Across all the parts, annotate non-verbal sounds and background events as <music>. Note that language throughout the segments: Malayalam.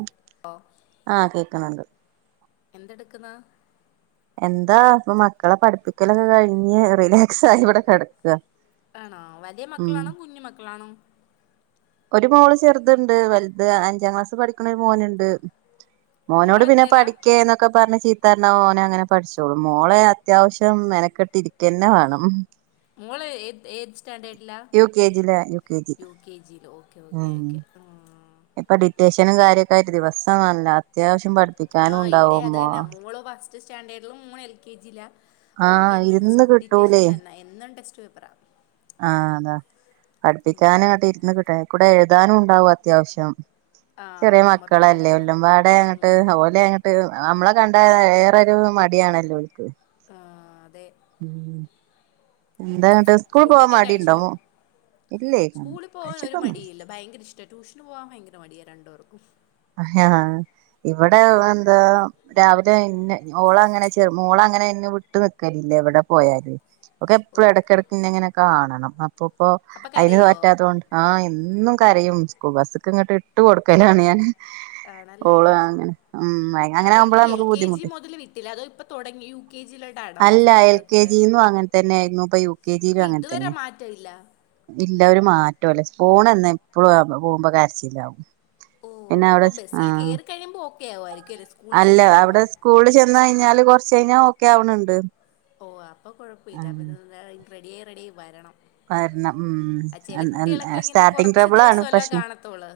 ഉം ഓഹ് ആഹ് കേക്ക്ണുണ്ട്‌ എന്തെട്ക്ക്ന്നാ എന്താ പ്പം മക്കളെ പഠിപ്പിക്കലൊക്കെ കഴിഞ്ഞ് റിലേ ക്സായിവെടെ കെട്ക്കാ ആണോ വലിയ ഉം മക്കളാണോ കുഞ്ഞു മക്കളാണോ? ഒരു മോള് ചെറ്ത്ണ്ട് വെൽത് അഞ്ചാ ക്ലാസ്സിൽ പഠിക്ക്ണൊര് മോന്ണ്ട് മോനോട് മോള് പിന്നെ എത്രയിലാ പഠിക്കേന്നൊ ക്കെ പറ്ഞ്ഞ് ചീത്തറ്ഞ്ഞാ ഓനങ്ങനെ പഠ്ച്ചോളും മോളെ അത്യാവ്ശ്യം മെന്ക്കെട്ടിര്ക്കെന്നെ വേണം മോള് ഏത് ഏത് സ്റ്റാൻഡേഡിലാ യു കെ ജില കെ ജി യു കെ ജീൽ ഓക്കെ ഓക്കെ ഓക്കെ ആഹ് ഇപ്പം ഡിറ്റേഷനും കാര്യൊക്കായിട്ട് ദിവസം വേണല്ലോ അത്യാവ്ശ്യം പഠ്പ്പി ആഹ് ഇവിടെം അതെന്നെ മോള് ഫസ് സ്റ്റ് സ്റ്റാൻഡേഡിലും മോളെൽ കെ ജീ ലാ മോക്ക് ആഹ് എന്നും ഡിസ് ഇരുന്ന് ഡിറ്റേഷൻ കിട്ടൂലേ തന്നെ എന്നും ടെസ്റ്റ് പേപ്പറാ ആഹ് അതാ ഉം. പഠിപ്പിക്കാനങ്ങട്ട് ഇര്ന്ന് കിട്ടണം അയ്ക്കൂടെ എഴുതാനൂണ്ടാവും അത്യാവശ്യം ആ ചെറ്യേ ഹോംവർക്കൊക്കെ മക്കളെല്ലേ കാണും എല്ലൊമ്പാടെങ്ങട്ട് ഉം. ഓലെ ട്ട് നമ്മളെ കണ്ടാ ഏറൊരു മട്യാണല്ലോൽക്ക് ആഹ് അതെ ഉം എന്താ ഫുഡൊക്കെ കഴിച്ചോ ഇല്ലേ സ്കൂളിൽ പോവാൻ ഒരു കഴിച്ചിട്ടൊന്നുല്ല മടീല്ല ഭയ്ങ്കര ഇഷ് ടാ ട്യൂഷന് പോവാൻ ഭയ്ങ്കര മടിയാ രണ്ട്പേർക്കും ആഹ് ഇവിടെ എന്താ രാവിലെ ഇഞ്ഞെ ഓളങ്ങനെ ചെറ് മോളങ്ങനെ ഇഞ്ഞെ വിട്ട് നിക്കലില്ല എവിടെ പോയാലോയ് ഓക്കെപ്പളും ഓക്കെ എട്ക്കെട്ക്കിഞ്ഞങ്ങനെ കാണണം അപ്പപ്പോ അപ്പം അയ്ന് കരയോ പറ്റാത്തോണ്ട് ആഹ് എന്നും കരയും സ്കൂൾ ബസ്സ്ക്ക്ങ്ങട്ട് ഇട്ട്കൊട്ക്കലാണ് ഞാന് ആണല്ലേ ഉം അങ്ങനെ അപ്പോ ഈ ആകുമ്പളാ എൽ നമുക്ക് കെ ജി ബുദ്ധിമുട്ട് മുതല് വിട്ടിലാ അതോ ഇപ്പം തൊടങ്ങി യു കെ ജിയിലോട്ടാണോ അല്ല ഫസ്റ്റ് എൽ കെ ചേർത്തത് ജിന്നും അങ്ങനെ തന്നെ ആയിരുന്നു ഇപ്പൊ യു കെ ജിയിലും അപ്പം അങ്ങനെ ഇതുവരെ തന്നെ മാ റ്റവില്ല ഇല്ല ഒര് മാറ്റോല്ല പോണെന്ന് എപ്പളും പോകുമ്പോ കരച്ചിലാവും ഓഹ് പിന്നെ അവിടെ അപ്പം ആ ബസ്സിൽ കേറി കഴിയുമ്പോ ഓക്കെയാവായിരിക്കും അല്ലേ സ്കൂളിൽ അല്ല ചെന്ന് അവിടെ കഴിയുമ്പം സ്കൂളിൽ ചെന്ന് കഴിഞ്ഞാല് കൊറ്ച്ചഴ്ഞ്ഞാൽ ഓക്കെ ആവ്ണുണ്ട് ഓഹ് അപ്പോ കൊഴപ്പല്ല പിന്നെ റെഡിയായി റെഡിയായി വരണം വര്ണം ഉം ആ ചില എ-എ കുട്ടികളൊക്കെ ഇങ്ങനെ സ്റ്റാർട്ടിങ് കുറച്ച് ട്രബിളാണ് ദിവസമല്ലേ പ്രെശ്നം കാണത്തുള്ളൂ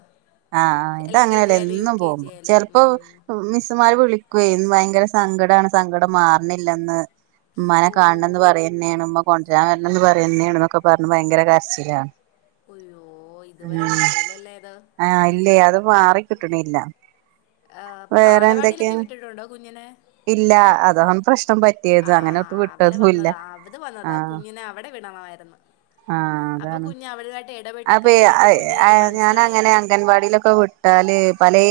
ആഹ് എൽ കെ ജി ഇതങ്ങനെല്ല ആയാലും യു എന്നും കെ ജി പോകുമ്പോ ആയാലും ഉം. ചെലപ്പം മിസ്സ്മാര് വിളിക്കുവേ ഭയ്ങ്കര സങ്കടാണ് സങ്കടം മാറ്ണില്ലെന്ന് മ്മാനെ ഓ കാണണംന്ന് പറയെഞേണ് മ്മ കൊണ്ടെരാൻ വെര്ണെംന്ന് പറയെഞ്ഞേണ്ന്നൊക്കെ പറ്ഞ്ഞ ഭയങ്കര കര്ച്ചിലാ ഉയ്യോ ഇതുവരെ മാറിയില്ലല്ലേത് ആഹ് ഇല്ലേ അത് മാറിക്കിട്ട്ണ്ല്ല ആഹ് അപ്പോ ബാലവാടിയിലൊക്കെ വിട്ടിട്ടുണ്ടോ കുഞ്ഞിനെ ഇല്ല അതാണ് പ്രശ്നം പറ്റിയത് അങ്ങനെട്ട് ആഹ് അവിടെ വിട്ടതും ഇല്ല വന്നതാ അവിടെ വന്നതാ ആ ആഹ് കുഞ്ഞിനെ അവിടെ വിടണമായി ര്ന്ന് അപ്പോ കുഞ്ഞ് അവര്ടേതായ്ട്ട് എടപെട്ട് <unintelligible> ഞാനങ്ങെനാ ഗൻവാടിയിലൊക്കെ വിട്ടാല് പലേ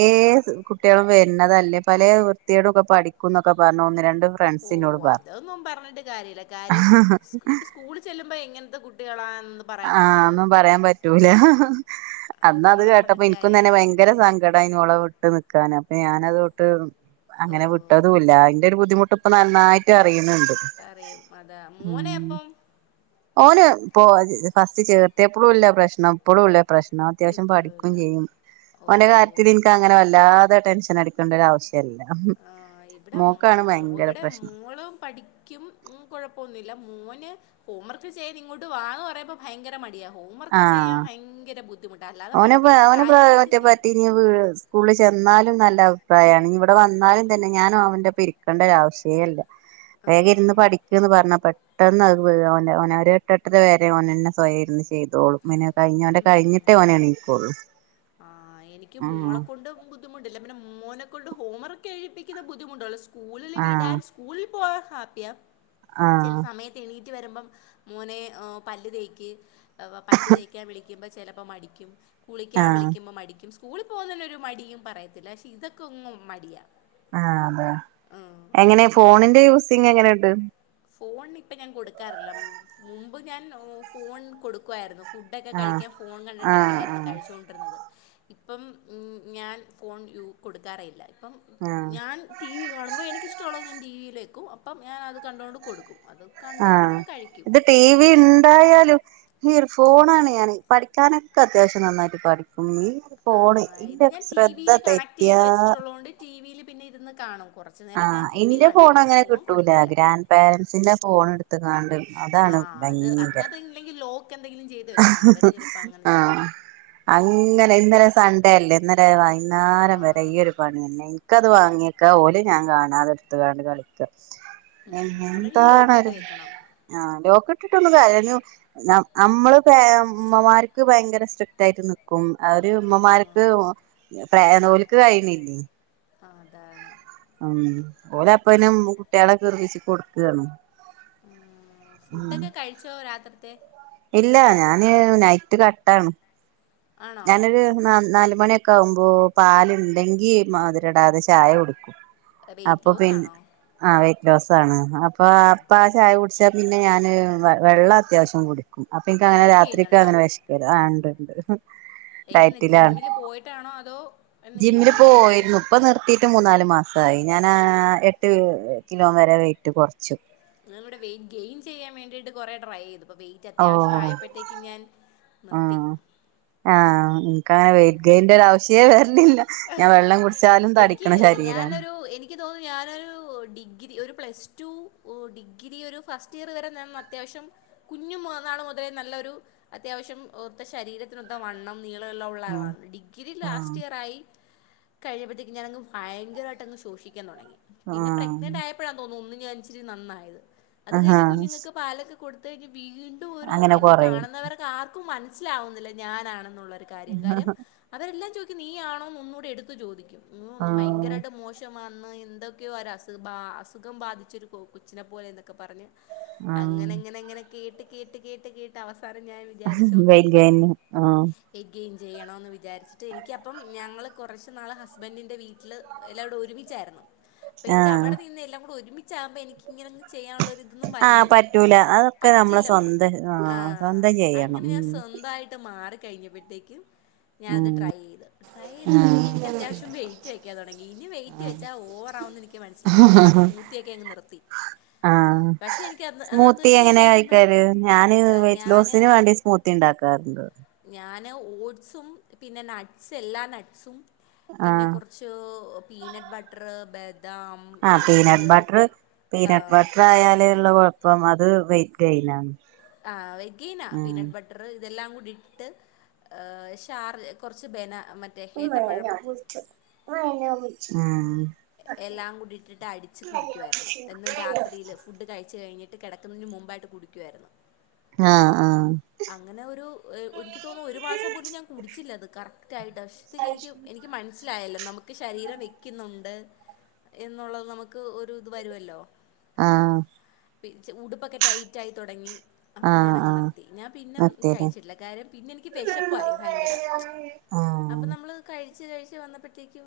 കുട്ട്യാളും വെര്ണതെല്ലേ പലേ ത്യേടൊക്കെ പഠിക്കുന്നൊക്കെ പറ്ഞ്ഞ് ഒന്ന് രണ്ട് ഓഹ് ഫ്രണ്ട്സിനോട് പറഞ്ഞു അതൊന്നും പറഞ്ഞിട്ട് കാര്യല്ല കാര്യം സ്കൂ ഇപം സ്‌ കൂളിൽ ചെല്ലുമ്പോ എങ്ങനത്ത കുട്ടികളാ എന്നും ആഹ് ഒന്നും പറ്യാൻ പറ്റൂല അത് അന്നത് നമ്മൾ കേട്ടപ്പോ പറഞ്ഞിട്ട് ഇന്ക്കുംതെന്നെ കാര്യമില്ല ഭയ് ങ്കര സങ്കടേനു ഓളെ വിട്ട് നിക്കാന് അപ്പൊ ഞാനതൊട്ട് അങ്ങനെ വി ഓ ട്ടതൂല്ല അയ്ന്റൊരു ബുദ്ധിമുട്ട്പ്പം നന്നായിട്ട് അറിയ്ന്ന്‌ണ്ട് പറയും അതാ മോനെയപ്പം ഓന് ഇപ്പം ഫസ്റ്റ് ചേർത്യപ്പോളും ഇല്ല്യാ പ്രശ്നം ഇപ്പോളും ഇല്ല്യാ പ്രശ്നം എന്നാ അത്യാവശ്യം ഇപ്പോഴും പഠിക്കും ഇല്ല ചെയ്യും. ഓന്റെ ഓ കാര്യത്തിൽ എനിക്ക് അങ്ങനെ വല്ലാതെ ടെൻഷൻ അടിക്കേണ്ട ഒരു ആവശ്യം ഇല്ലാം ഹ് ആഹ് ഇവിടെ മൊ ഇവിടെ പ്രശ്നം മോളും പഠിക്കും. ഉം കുഴപ്പമൊന്നുല്ല്യാ മോന് ഹോം വർക്ക് ചെയാൻ ഇങ്ങോട്ട് വാ പറയുമ്പോൾ ഭയങ്കര മടിയാ ഹോം വർക്ക് ചെയ്യാ ഭയങ്കര ബുദ്ധിമുട്ടാണ് അല്ലാതെ ഒന പഠിപ്പിക്കുന്ന കാര്യങ്ങളൊക്കെ ഒനറ്റ ചെയ്യും പറ്റി <unintelligible> ഇീ സ്കൂളിൽ ചെന്നാലും നല്ല അഭിപ്രായണ് ഇവിടെ വന്നാലും തന്നെ ഞാനും അവന്റെ ഇരി ക്കണ്ട ഒരാവശ്യല്ല വേഗം ഇരുന്ന് ആഹ് പഠിക് ന്ന് പറഞ്ഞാൽ പെട്ടെന്ന് അത് അവ അവന ഒരു എട്ടെട്ടര വരെ ഓനന്നെ സ്വയം ഇരുന്ന് ചെയതോളൂ. മനെ കഴിഞ് ഓന്റെ കഴിഞ്ഞിട്ടേ ഓന് എണീക്കൊള്ളൂ ആഹ് എനിക്ക് മോളെ കൊണ്ടും ബു ബുദ്ധിമുട്ടില്ലെ പിന്നെ മോനെ കൊണ്ട് ഹോവർക്ക് എഴിപ്പിക്കുന്ന ബുദ്ധിമുട്ടുള്ള സ്കൂളില് ആഹ് വിടാൻ കൂളിൽ പോകൻ ഹാപ്പിയാ ആഹ് ചെലസമയത്ത്. എണീറ്റ് വരുമ്പം മോനെ ഏഹ് പല്ല് തേക്ക് പല്ല് തേക്കാൻ വിളിക്കുമ്പോൾ ചിലപ്പോൾ മടിക്കും കുളിക്കാൻ ആഹ് വിളിക്ക മടിക്കും സ്കൂളിൽ പോകുന്ന ഒരു മടിയും പറയത്തില്ല പക്ഷെ ഇതൊക്കെ ഒന്നും മടിയാ. അഹ് അതെ ഉം. എങ്ങനെ ഫോണിന്റെ യൂസിങ് എങ്ങനെണ്ട്. ഫോണിപ്പം ഞാൻ കൊടുക്കാറില്ല മുമ്പ് ഞാൻ ഫോൺ കൊടുക്കുവായിരുന്നു ഫുഡൊക്കെ ആഹ് കഴിക്കാൻ ഫോൺ ആഹ് കണ്ടിട്ടൊക്കെയിരുന്നു ആഹ് കഴിച്ചുകൊണ്ട് ഇരുന്നത് ഇപ്പം ഉം ഉം ഞാൻ ഫോൺ യൂ കൊടുക്കാറേല്ല്യാ ഇപ്പം ആഹ് ഞാൻ ടി വി കാണുമ്പോൾ എനിക്കഷ്ട്ടള്ളത് ഞാൻ ടി വിയിലേക്കും അപ്പം ഞാന അത് കണ്ടോണ്ട് കൊടുക്കും അത്. ആഹ് കണ്ടുകൊണ്ടിരുന്ന് കഴിക്കും ഇത് ടി വി അല്ല ഇണ്ടായാലും ഈ ഒരു ഫോണാണ് ഞാൻ പഠിക്കാനൊക്കെ അത്യാവശ്യനന്നായിട്ട് പഠിക്കും നീ ആഹ് ഇത് ഞാൻ ടിവിയിൽ കണക്ട്യ്ത് വെച്ചിട്ടുള്ളോണ്ട് ടിവിയിൽ പിന്നെ ഇരുന്ന് കാണും. കൊറച്ച് നേരക്കെ ആഹ് ഞൻ ടി വി കാണിക്കും ഫോൺ കൊടുക്കില്ല. പേരൻറ്സിന്റെ ഫോൺ എടുത്ത്ങ്ങാണ്ട്. ആ അതാണ് അത് ഭയങ്കരം അതിനകത്ത് ഇല്ലെങ്കിൽ ലോക്ക് എന്തെങ്കിലും ചെയ്ത് വെക്കണോ അവർ ചിലപ്പോൾ അങ്ങനെ ചെയ്യും ആഹ് അങ്ങനെ ഇന്നലെ സൺഡേല്ലേ ഇന്നേലേ വൈന്നേരം വരെ ഈ ആ ഒരു പണിന്നെ എനിക്കത് വാങ്ങിക്കാ ഓലെ ഞാൻ കാണാതെ എടുത്ത്ണ്ട് കളിക്ക്യ ഉം ഏഹ് അല്ലെങ്കിൽ ലോക്കിട്ട് എന്താണരു വെക്കണം ആഹ് ലോക്ക് ഇട്ടിട്ടൊന്ന് കരഞ്ഞു നം അമ്മള് അമ്മമാർക്ക് ഭയങ്കര സ്ട്രിക്ടായിട്ട് നി ക്കും അവര് ഉമ്മമാർക്ക് ആഹ് പ്ര നോൽക്ക് കഴിയിണ്ല്ല്യെ അതാണ്. ഉം ഓലെ അപ്പനും കുട്ടികളെ കെർവിച്ചി കൊടുക്കാണ് അഹ് ഉം ഫുഡൊക്കെ കഴിച്ചോ രാത്രിത്തെ ഇല്ല ഞാന് നൈറ്റ് കട്ടാണ് ആണോ ഞാനൊരു ന നാലുമണി ക്കാവുമ്പോ പാലുണ്ടെങ്കി മതിരടാതെ ചായടിക്കും വെയിറ്റ് അപ്പൊ ലോസ് പി ആണോ ആഹ് വെറ്റ് ലോസണ് അപ്പൊ അപ്പ ആഹ് ചായ കുടിച്ചാ പിന്നെ ഞാന് വെള്ളം അത്യാവശ്യം കുടി ക്കും അപ്പൊ എനിക്ക അങ്ങനെ ഡയറ്റ് രാത്രിക്കെ ചെയ്യുന്നുണ്ടോ അങ്ങനെ വെശകൂല ആഹ് ഇണ്ട് ഇണ്ട് എങ്ങനെ ഡയറ്റിലാണ് ജിമ്മിൽ പോയിട്ടാണോ അതോ എന്തെങ്കിലും ജിമ്മില് ഓൺലൈൻ പോയിരുന്നു വഴിയാണോ ഇപ്പ നിർ ത്തിട്ട് മൂന്നാല് മാസയി ഞാൻ എട്ട് കിലോ വരെ വെയിറ്റ് കൊർച്ചു ഞാൻ ഇവിടെ വെയ്റ്റ് ഗെയിൻ ചെയ്യാൻ വേണ്ടീട്ട് കുറെട്ടം ട്രൈ ചെയ്തു ഇപ്പം വെയറ്റ് ഓ അത്യാവശ്യം ആയപ്പോത്തേക്ക് ഞാൻ ആ നിർത്തി ഉം. ഒര് അവശ്യേ വരണ്ടില്ല ഞാൻ വെള്ളം കുടിച്ചാലും തടിക്കണ ശരീരാണ് എനിക്ക്തോന്നു ഞാനൊരു ഡിഗ്രി ഒരു പ്ലസ് ടു ഡിഗ്രി ഒരു ഫസ്റ്റ് ഇയർ വരെ നിന്ന് അത്യാവശ്യം. കുഞ്ഞുന്നാള് മുതൽ നല്ലൊരു അത്യാവശ്യം ഒത്ത ശരീരത്തിനൊത്ത വണ്ണം. നീളള്ള ഉള് ഉം ആളാണ് ഡിഗ്രി ആ ലാസ്റ്റ് ഇയറായി കഴിബോത്തേക്ക് ഞാനങ് ഭയങ്കരട്ടങ് ശോഷിക്കാൻ തൊടങ്ങി പിന്നെ പ്രെഗ്നെന്റ് ആഹ് ആയ അപ്പോഴാ തോന്നുന്നു ഒന്ന് ഞാൻ ഇപ്പഴാ തോന്ന് ഒന്ന് ഞാനിച്ചിരി നന്നായത് അത് ആഹാ കഴിഞ്ഞ് കുഞ്ഞുങ്ങൾക്ക് പാലൊക്കെ കൊടുത്ത് കഴിഞ്ഞ് വീ ണ്ടും ഒരു അങ്ങനെ എന്നെ കൊറയും കാണുന്നവർക്ക് ആർക്ക ക്കും മനസിലാവുന്നില്ല ഞാനാണെന്നുള്ളരു കാര്യം കാര്യം അവരെല്ലാം ചോദി നീ ആണോന്ന് ന്നൂടെ എടുത്ത് ചോദിക്കും ആഹ് ഭയങ്കരമായിട്ട് മോശ വന്ന് എന്തൊക്കെയോ ര സു പ അസുഖം ബാധിച്ചൊരു കൊച്ചിനെ പോലെ എന്നൊക്കെ പറഞ്ഞ് അങ്ങനെ ആഹ് എങ്ങനെ എങ്ങനെ കേട്ട് കേട്ട് കേട്ട് കേട്ട് അവസാനം ഞാൻ <unintelligible> ആഹ് എഗയിൻ ചെയ്യണമെന്ന് വിചാരിച്ചിട്ട് എനിക്കപ്പം ഞങ്ങൾ കുറച്ച് നാള് ഹസ്ബന്റിന്റെ വീട്ടില് എല്ലാരുടെ ഒരുമിച്ചായിരുന്നു അപ്പൊ എനിക്ക് ആഹ് അവിടെ നിന്ന് എല്ലാം കൂടെ ഒരുമി ച്ചാവുമ്പോ എനിക്ക് ഇങ്ങനൊന്നും ചെയ്യാനുള്ളൊരുത് ന്നും ആഹ് വരുന്നില്ല പറ്റൂല അതൊക്കെ നമ്മള് പറ്റില്ല നമുക്ക് സ്വന്തം ആ ആഹ് സ്വന്തം ചെയ്യണം അങ്ങനെ ഞ ഉം സ്വന്തായിട്ട് ട്ട് മാറിക്കഴിഞ്ഞപ്പോഴത്തേക്കും ഞാനത് ഉം ട്രൈ യ്ത് ട്രൈ ചെയ്ത അപ്പോഴത്തേക്ക് എനിക്കത്യാവശ്യം വെയിറ്റ് വെക്കാൻ തുടങ്ങി ഇനി വെയിറ്റ് വച്ചാ ഓവറാവുന്ന് എനിക്ക് മനസിലായപ്പോ ഞാനാ ആ സ്മൂത്തി ഒക്കെ അങ്ങ് നിർ ത്തി ആഹ് സ്മൂത്തി എങ്ങനെ ശേഷം എനിക്ക് കഴിക്കല് ഞാന് ഭയ- വെയറ്റ് ലോസിന് ഞാൻ വേണ്ടി സ്മൂത്തി ഉണ്ടാക്കാറുണ്ട്. ഞാന് ഓട്സും പിന്നെ ന്ട്സ് എല്ലാ നട്സും പിന്നെ ആഹ് കുറ ചോ പീനട്ട് ബട്ടർ, ബദാം ആഹ് പീനട്ട് നട്ട്സ് ബട്ടർ പീനട്ട് ആഹ് ബട്ടർ ആയാല്ള്ളകുഴപ്പം അത് വെറ്റ് ഗെയിൻ ആ ആ വെഗ്ഗീന പീനട്ട് ബട്ടർ ർ ഇതെല്ലാ കൂടി ഇട്ട് ഷാറ് കുറച്ച് ബനാ മറ്റ് <unintelligible> ആഹ് എല്ലാം കൂടി ഇട്ടിട്ട് അടിച്ച് കുടിക്കുവാരുന്നു എന്നും രാത്രിയിൽ ഫുഡ് കഴിച്ചു കഴിഞ്ഞിട്ട് ട്ട് കിടക്കുന്നതിന് മുമ്പായിട്ട് കുടിക്കുവായിരുന്നു. ആഹ് ആഹ് അങ്ങനെ ഒരു എനിക്ക് തോന്നുന്നു ഒരു മാസം പോലും ഞാൻ കുടിച്ചില്ല അത് കാ <unintelligible> എനിക്ക് എനിക്ക് മനസ്സിലായല്ലോ നമുക്ക് ശരീരം വെക്കുന്നുണ്ട്. എന്നുള്ളത് നമുക്ക് ഒരു ഇത് വരുവല്ലോ ആഹ് പി ച് ഉടുപ്പൊക്കെ ടൈറ്റ് ആയി തുടങ്ങി അപ്പൊ ആഹ് ഞാനങ്ങ് ആഹ് നിർത്ത് ഞാൻ പിന്നെ അതെ കഴിച്ചിട്ടില്ല കാര്യം പിന്നെ എനിക്ക് വെശപ്പായി ഭയങ്കര അപ്പം ആഹ് നമ്മ് നമ്മൾ കഴിച്ച് കഴിച്ച് വന്നപ്പോഴത്തേക്കും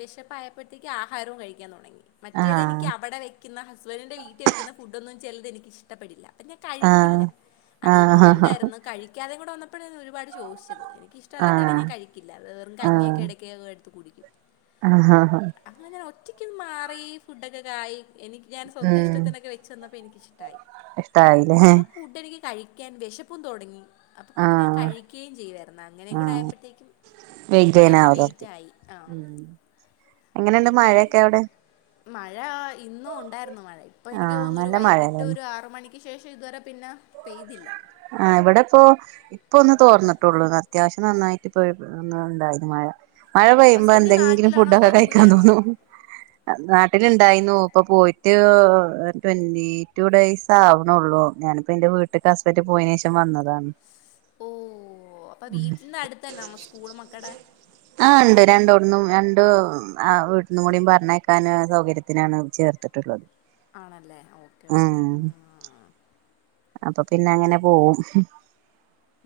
വിശപ്പായപ്പോഴത്തേക്കും ആഹാരവും കഴിക്കാൻ തുടങ്ങി. മറ്റേത് എനിക്ക് ആഹ് അവിടെ വയ്ക്കുന്ന ഹസ്ബൻഡിന്റെ വീട്ടിൽ വെക്കുന്ന ഫുഡൊന്നും ചിലത് എനിക്കിഷ് ട്ടപ്പെടില്ല അപ്പം ഞാൻ കഴിക്കില്ല. ആഹ് അതും ആഹ് കൂടെ ആഹ് ഉണ്ടായിരുന്നു കഴിക്കാതെ കൂടെ വന്നപ്പോഴാ ഞാ ഒരുപാട് ശോഷിച്ചത് എനിക്ക്ഷ്ടല്ലാത്തെ ആണെങ്കി ഞാൻ ആഹ് കഴി ക്കില്ല അത് വെറും കഞ്ഞിയൊക്കെ ഇടക്ക്ക്കെ എടുത്ത് കുടിക്കും. ആഹ് ഹാ അങ്ങനെ ഒറ്റക്ക് മാറി ഫുഡൊക്കെ കായി എനിക്ക് ഞാൻ സ്വന്തം ഉം ഇഷ്ടത്തിനൊക്കെ വെക് ചെന്നപ്പോ എനിക്കിഷ്ടായി ഇഷ്ടായില്ലേ അപ്പൊ ഫുഡ് എനിക്ക് കഴിക്കാൻ വിശപ്പും തുടങ്ങി അപ്പൊ പിന്നെ ഞാൻ ആഹ് കഴികകയും ചെയ്യുവാരുന്നു അങ്ങനേം കൂടെ ആയപ്പോഴത്തേക്കും അത്യാവശ്യം <unintelligible> വെയിറ്റായി ആ എങ്ങനെയുണ്ട് പിന്നിപ്പം മഴയൊക്കെ അവിടെ? മഴ ഇന്നും ഉണ്ടായിരുന്നു മഴ ഇപ്പൊ എനിക്ക് ആഹ് തോന്നുന്നു ഒരു നല്ല വൈകിട്ട് മഴയല്ലേന്ന് ഒരു ആറ് മണി ശേഷം ഇതുവരെ പിന്നെ പെയ്തില്ല. ആ ഇവിടെ ഇപ്പോ ഇപ്പൊ ഒന്ന് ഉം തോർന്ന് ട്ടൂള്ളു അത്യാവശ്യം നന്നായിട്ട് പെയ് <unintelligible> ണ്ടായിരുന്നു മഴ. മഴ പെയ്യുമ്പോ ഹസ്ബൻഡ് എന്തെങ്കിലും നാട്ടിലാണോ ഫുഡൊക്കെ അതോ കഴിക്കാൻ ദൂരെയാണോ തോന്നു നാട്ടില് ഇണ്ടായിന്നു ഇപ്പൊ പോയിട്ട് ട്വന്റി ടു ഡേയ്സ് താകുന്നേ ഉള്ളൂ ഞാനിപ്പ എന്റെ വീട്ടി ഹസ്ബന്റ് പോയന് ശേഷം വന്നതാണ്. ഓ അപ്പൊ ഉം വീട്ടിന്റെ അടുത്ത്ന്നെ നമ്മ സ്കൂള് മക്കടെ ആ ഉണ്ട് രണ്ടോടന്നും രണ്ട് അ വീട്ടിന്നും കൂടി പറഞ്ഞേക്കാന് സൗകര്യ ത്തിനാണ് ചേർത്തിട്ടുള്ളത് ആണല്ലേ ഓക്കേ ഉം ഓക്കേ അപ്പൊ പിന്നെ അങ്ങനെ പോകവും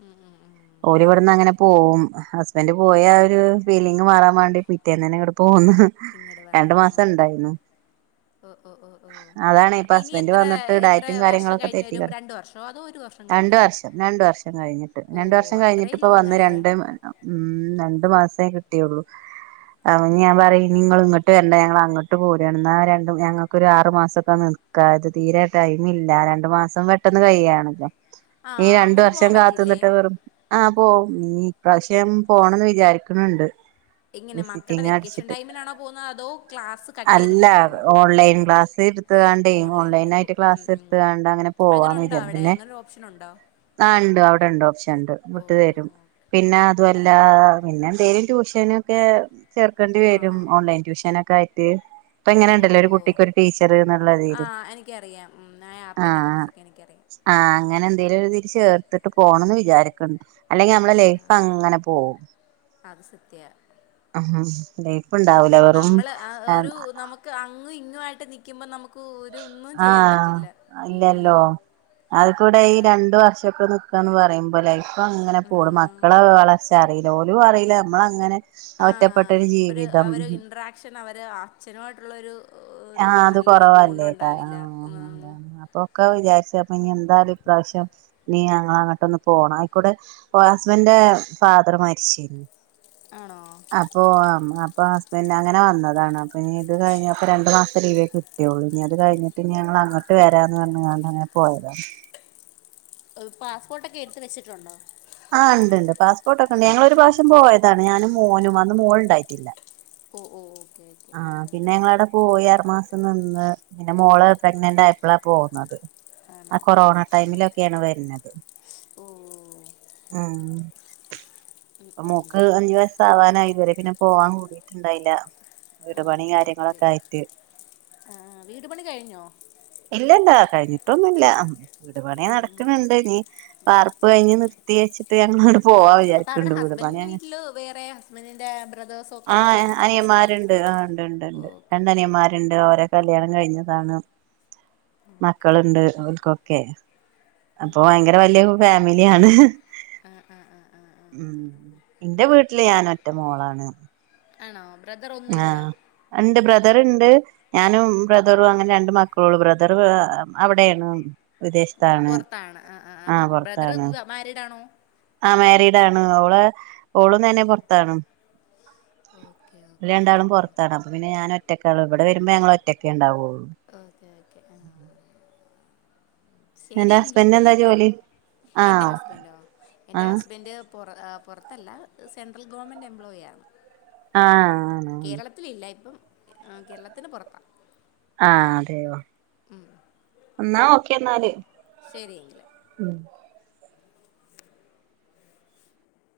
ഉം ഉം ഉം ഒരു ഓവിടുന്ന് അങ്ങനെ പോകവും ഹസ്ബൻഡ് പോയിയ ആ ഒരു ഫീലിംഗ മാറാൻ വേണ്ടി പിറ്റേന്ന് തന്നെ ഇവിടെ പോകന്ന് ഇങ്ങോട്ട വന്ന ആ ഓക്കേ ഓക്കേ ഓ ഓ ഓ അതാണ് അപ്പൊ ഇപ്പൊ ഇനി ഹസ്ബൻഡ് എത്ര വന്നിട്ട് എത്ര ഡയറ്റും വർഷം കഴിഞ്ഞഞ് വരും രണ്ട വർഷം അപ്പോ അതോ ഒരു വഷം രണ്ട വർഷം രണ്ട വർഷം കഴിഞ്ഞിട്ട് രണ്ട വർഷം അത്രയും കഴിഞ്ഞിട്ടിപ്പ ലോങ് വന്ന് അല്ലേ രണ്ട ഉം രണ്ടു മാസമേ കിട്ടിയുള്ളൂ അ ഓ ഞാ പറയും നിങ്ങ ഇങ്ങട്ട് വരണ്ട ഞങ്ങ അങ്ങട്ട് പോരു എന്നാ രണ്ടും ഞങ്ങൾക്ക ഒരു ആറ മാസൊക്കെ നിൽക്ക ഇത് തീരെ ടൈമില്ല രണ്ട മാസം വ പെട്ടെന്ന് കയാണല്ലോ ആ നീ രണ്ട അങ്ങോട്ട് വർഷം പോവാൻ പറ്റില്ലേ കാത്തുന്നിട്ട വെറും ആഹ പോ ഇ ഇപ്രാവശ്യം പോണംന്ന് വിചാരിക്കണണ്ട് എങ്ങനെ മക്കളുടെ വിസിറ്റിംഗ വെക്കേഷൻ അടിച്ചിട്ട് ടൈമിനാണോ പോകുന്നത് അതോ ക്ലാസ് കട്ട് അല്ല ചെയ്തിട്ട് പോവോ ഓൺലൈൻ ക്ലാസ്സ് എത്താണ്ട ഓൺലൈൻ എടുക്കും ആയിട്ട് ഉം ക്ലാസ് ഉം എത്തുകാണ്ട് അങ്ങനെ പോവാന്ന് ഉണ്ടോ വിചാം അവിടെ പിന്നെ അങ്ങനൊരു ഓപ്ഷൻ ഉണ്ടോ ആഹ ഉണ്ട് അവിടെണ്ട് ഓപ്ഷൻ ഉണ്ട് ഓ വിട്ട് തരും പിന്നെ ഓ അതുമല്ല ആ പിന്നെ എന്തേലും ട്യൂഷന ഒക്കെ ചേർക്കേണ്ടി വരും ഓൺലൈൻ ട്യൂഷന ഒക്കെ ആയിട്ട് ഇപ്പൊ എങ്ങനെ ഓ ഉണ്ടല്ലോ ഒരു ഓ കുട്ടിക്ക് ഒരു ടീച്ചർ ആ എന്നുള്ളതില് എനിക്കറിയാം ഉ ആ ആപ്പിനെ കുറിച്ചൊക്കെ എനിക്കറിയാം ഉം ആഹ് അങ്ങനെ എന്തേലും ഒരു തിരിച്ച് ചേർത്തിട്ട് പോണംന്ന് വിചാരിക്കക്കണ്ട് അല്ലെങ്കി നമ്മള ലൈഫ് അങ്ങനെ പോകവും അത് സത്യ ഉ ഇ ഇപ്പ ഇണ്ടാവൂല വെറും നമ്മള് ആ ഒരു നമുക്ക് അങ്ങും ഇങ്ങു ആയിട്ട് നിക്കുമ്പോ നമുക്ക് ഒ ഒന്നും ചെയ്യാൻ പറ്റില്ല ഉ അത് കൂടെ ഈ രണ്ടു വർഷൊക്കെ ന്ന് പറയുമ്പോ ലൈഫ അങ്ങനെ പോടും ഉം മക്കളെ വളർച്ച അറിയില്ല ഓലും അറിയില്ല നമ്മള അങ്ങനെ ആ ഒരുര് അവര് ഇന്റ്രാക്ഷൻ അവര് അച്ഛനുമായിട്ടുള്ള ഒരു ആഹ അത് നല്ലൊരു ബോണ്ട് കൊറവല്ലേ ആ ഉണ്ടാവില്ല ഉം അത പൊക്കാ വിചാരിച്ചപ്പ ഇനി എന്തായാലും ഇപ്രാവശ്യം നീ ഞങ്ങ അങ്ങോട്ട ഒന്ന് പോണം ആയിക്കൂടെ ഹസ്ബൻന്റെ ഫാദർ മരിച്ചേ ആണോ അപ്പോൊ അപ്പൊ ഹസ്ബൻഡ് അങ്ങനെ വന്നതാണ് അപ്പൊ ഇനി ഇത് കഴിഞ്ഞപ്പോ ര ര മാസം ലീവ് കിട്ടിയുള്ളൂ ഇനി അത് കഴിഞ്ഞിട്ട് ഞങ്ങ അങ്ങോട്ട് വരാന്ന് പറഞ്ഞാണ്ട്ങ്ങനെ പോയത ഒരു പാസ്പോർട്ട് ഒക്കെ എടുത്ത് വെച്ചിട്ടുണ്ടോ ആ് ഉണ്ട് പാസ്പോർട്ട ഒക്കെ ഉണ്ട് ഞങ്ങൊ ഒരു പ്രാവശം പോയതാണ് ഞാന് മോനും അന്ന് മോള ഉണ്ടായിട്ടില്ല ഓ ഓ ഓക്കെ ഓക്കെ ആഹ പിന്നെ ആഹ് ഞങ്ങള അവിടെ പോയി അറു മാസം നിന്ന് പിന്നെ മോള് പ്രഗ്നന്റ് ആയപ്പോളാ പോകുന്നത് ആണോ ആ ഓക്കെ കൊറോണ ഓക്കെ ആഹ് ടൈമിലൊക്കെയാണ് വരുന്നത് ഓ ഉം ഉം അപ്പ ഉം മോക്ക് അഞ്ചു വ വാനായി ഇതുവരെ പിന്നെ പോവാൻ കൂടിയിട്ടുണ്ടായില്ല വീട് പണി ഓക്കെ കാര്യങ്ങളൊക്കെ ആയിട്ട് ആ വീട് പണി കഴിഞ്ഞോ ഇല്ലല്ലാ കഴിഞ്ഞിട്ടൊന്നുമല്ല വീടുപണ നടക്കുന്നുണ്ട് നീ പാർപ്പ് കഴിഞ് നിർത്തി വച്ചട്ട് ഞങ്ങ പോവാ അപ്പൊ അവിടെ വിചാരിക്കണ്ട് വീടെ പണെ ഹസ്ബൻഡിന്റെ വീട്ടില് വേറെ ഹസ്ബൻഡിന്റെ ബ്രദേഴ്സും ഒക്കെ ആഹ ആയിട്ടായിരുന്നു താമസിക്കുന്നെ അയ്യമാരുണ്ട് ആണ്ട് ഉണ്ട്ണ്ട് ഓക്കെ ഓക്കെ ഓക്കെ രണ്ടനിയന്മാരുണ്ട് അവഓരെ കല്യാണം കഴിഞ്ഞതാണ് ഓക്കെ മക്കളുണ്ട് ഓക്കെ അവക്കൊക്കെ അപ്പൊ ഭയങ്കര വലിയ ഫാമിലിയാണ് ആ ആ ആ ആ ആ ഉം എന്റെ വീട്ടില് ഞാൻ ഒറ്റ മോളാണ് ആണോ ബ്രദർ ഒന്നുമല്ല ആൻഡ് ബ്രദറ്ണ്ട് ഞാനും ബ്രദറും അങ്ങനെ രണ്ട് മക്കളൊള്ളു ബ്രദർ അവിടെയാണ് വിദേശത്താണ് പൊറത്താണ് ആഹ് ആഹ് അപ്പം ബ്രദറ് മാരിഡ് ആണോ ആഹ് മാരീഡണ് അവ ഓളും തന്നെ പൊറത്താണ് ഓക്കേ ഓക്കേ ആഹ് അപ്പ പിന്നെ ഞാൻ ഒറ്റക്കള്ളദ് ഇവിടെ വരുമ്പോ ഞങ്ങൾ ഒറ്റക്കെ ഇണ്ടാവൊള്ളൂ അതെ ഓക്കെ ഓക്കെ ആഹ് എന്റെ ശരിഎങ്കില് ഹസ്ബൻഡിന് എന്താ വിളിക്കാം ജോലി എന്റെ ആഹ് ഹസ്‌ബൻഡൊ എന്റെ ആഹ് ഹസ്ബന്ഡ് പൊറ പൊറത്തല്ല സെൻട്രൽ ഗവൺമെൻറ് എംപ്ലോയി ആയിരുന്നു ആഹ് ആണോ ത്തിലില്ല ഇപ്പം കേരളത്തിന് പൊറത്താ ആഹ് അതെയോ മ് എന്നാ ഓക്കെ ന്നാല് ശരിഎങ്കിൽ ഉം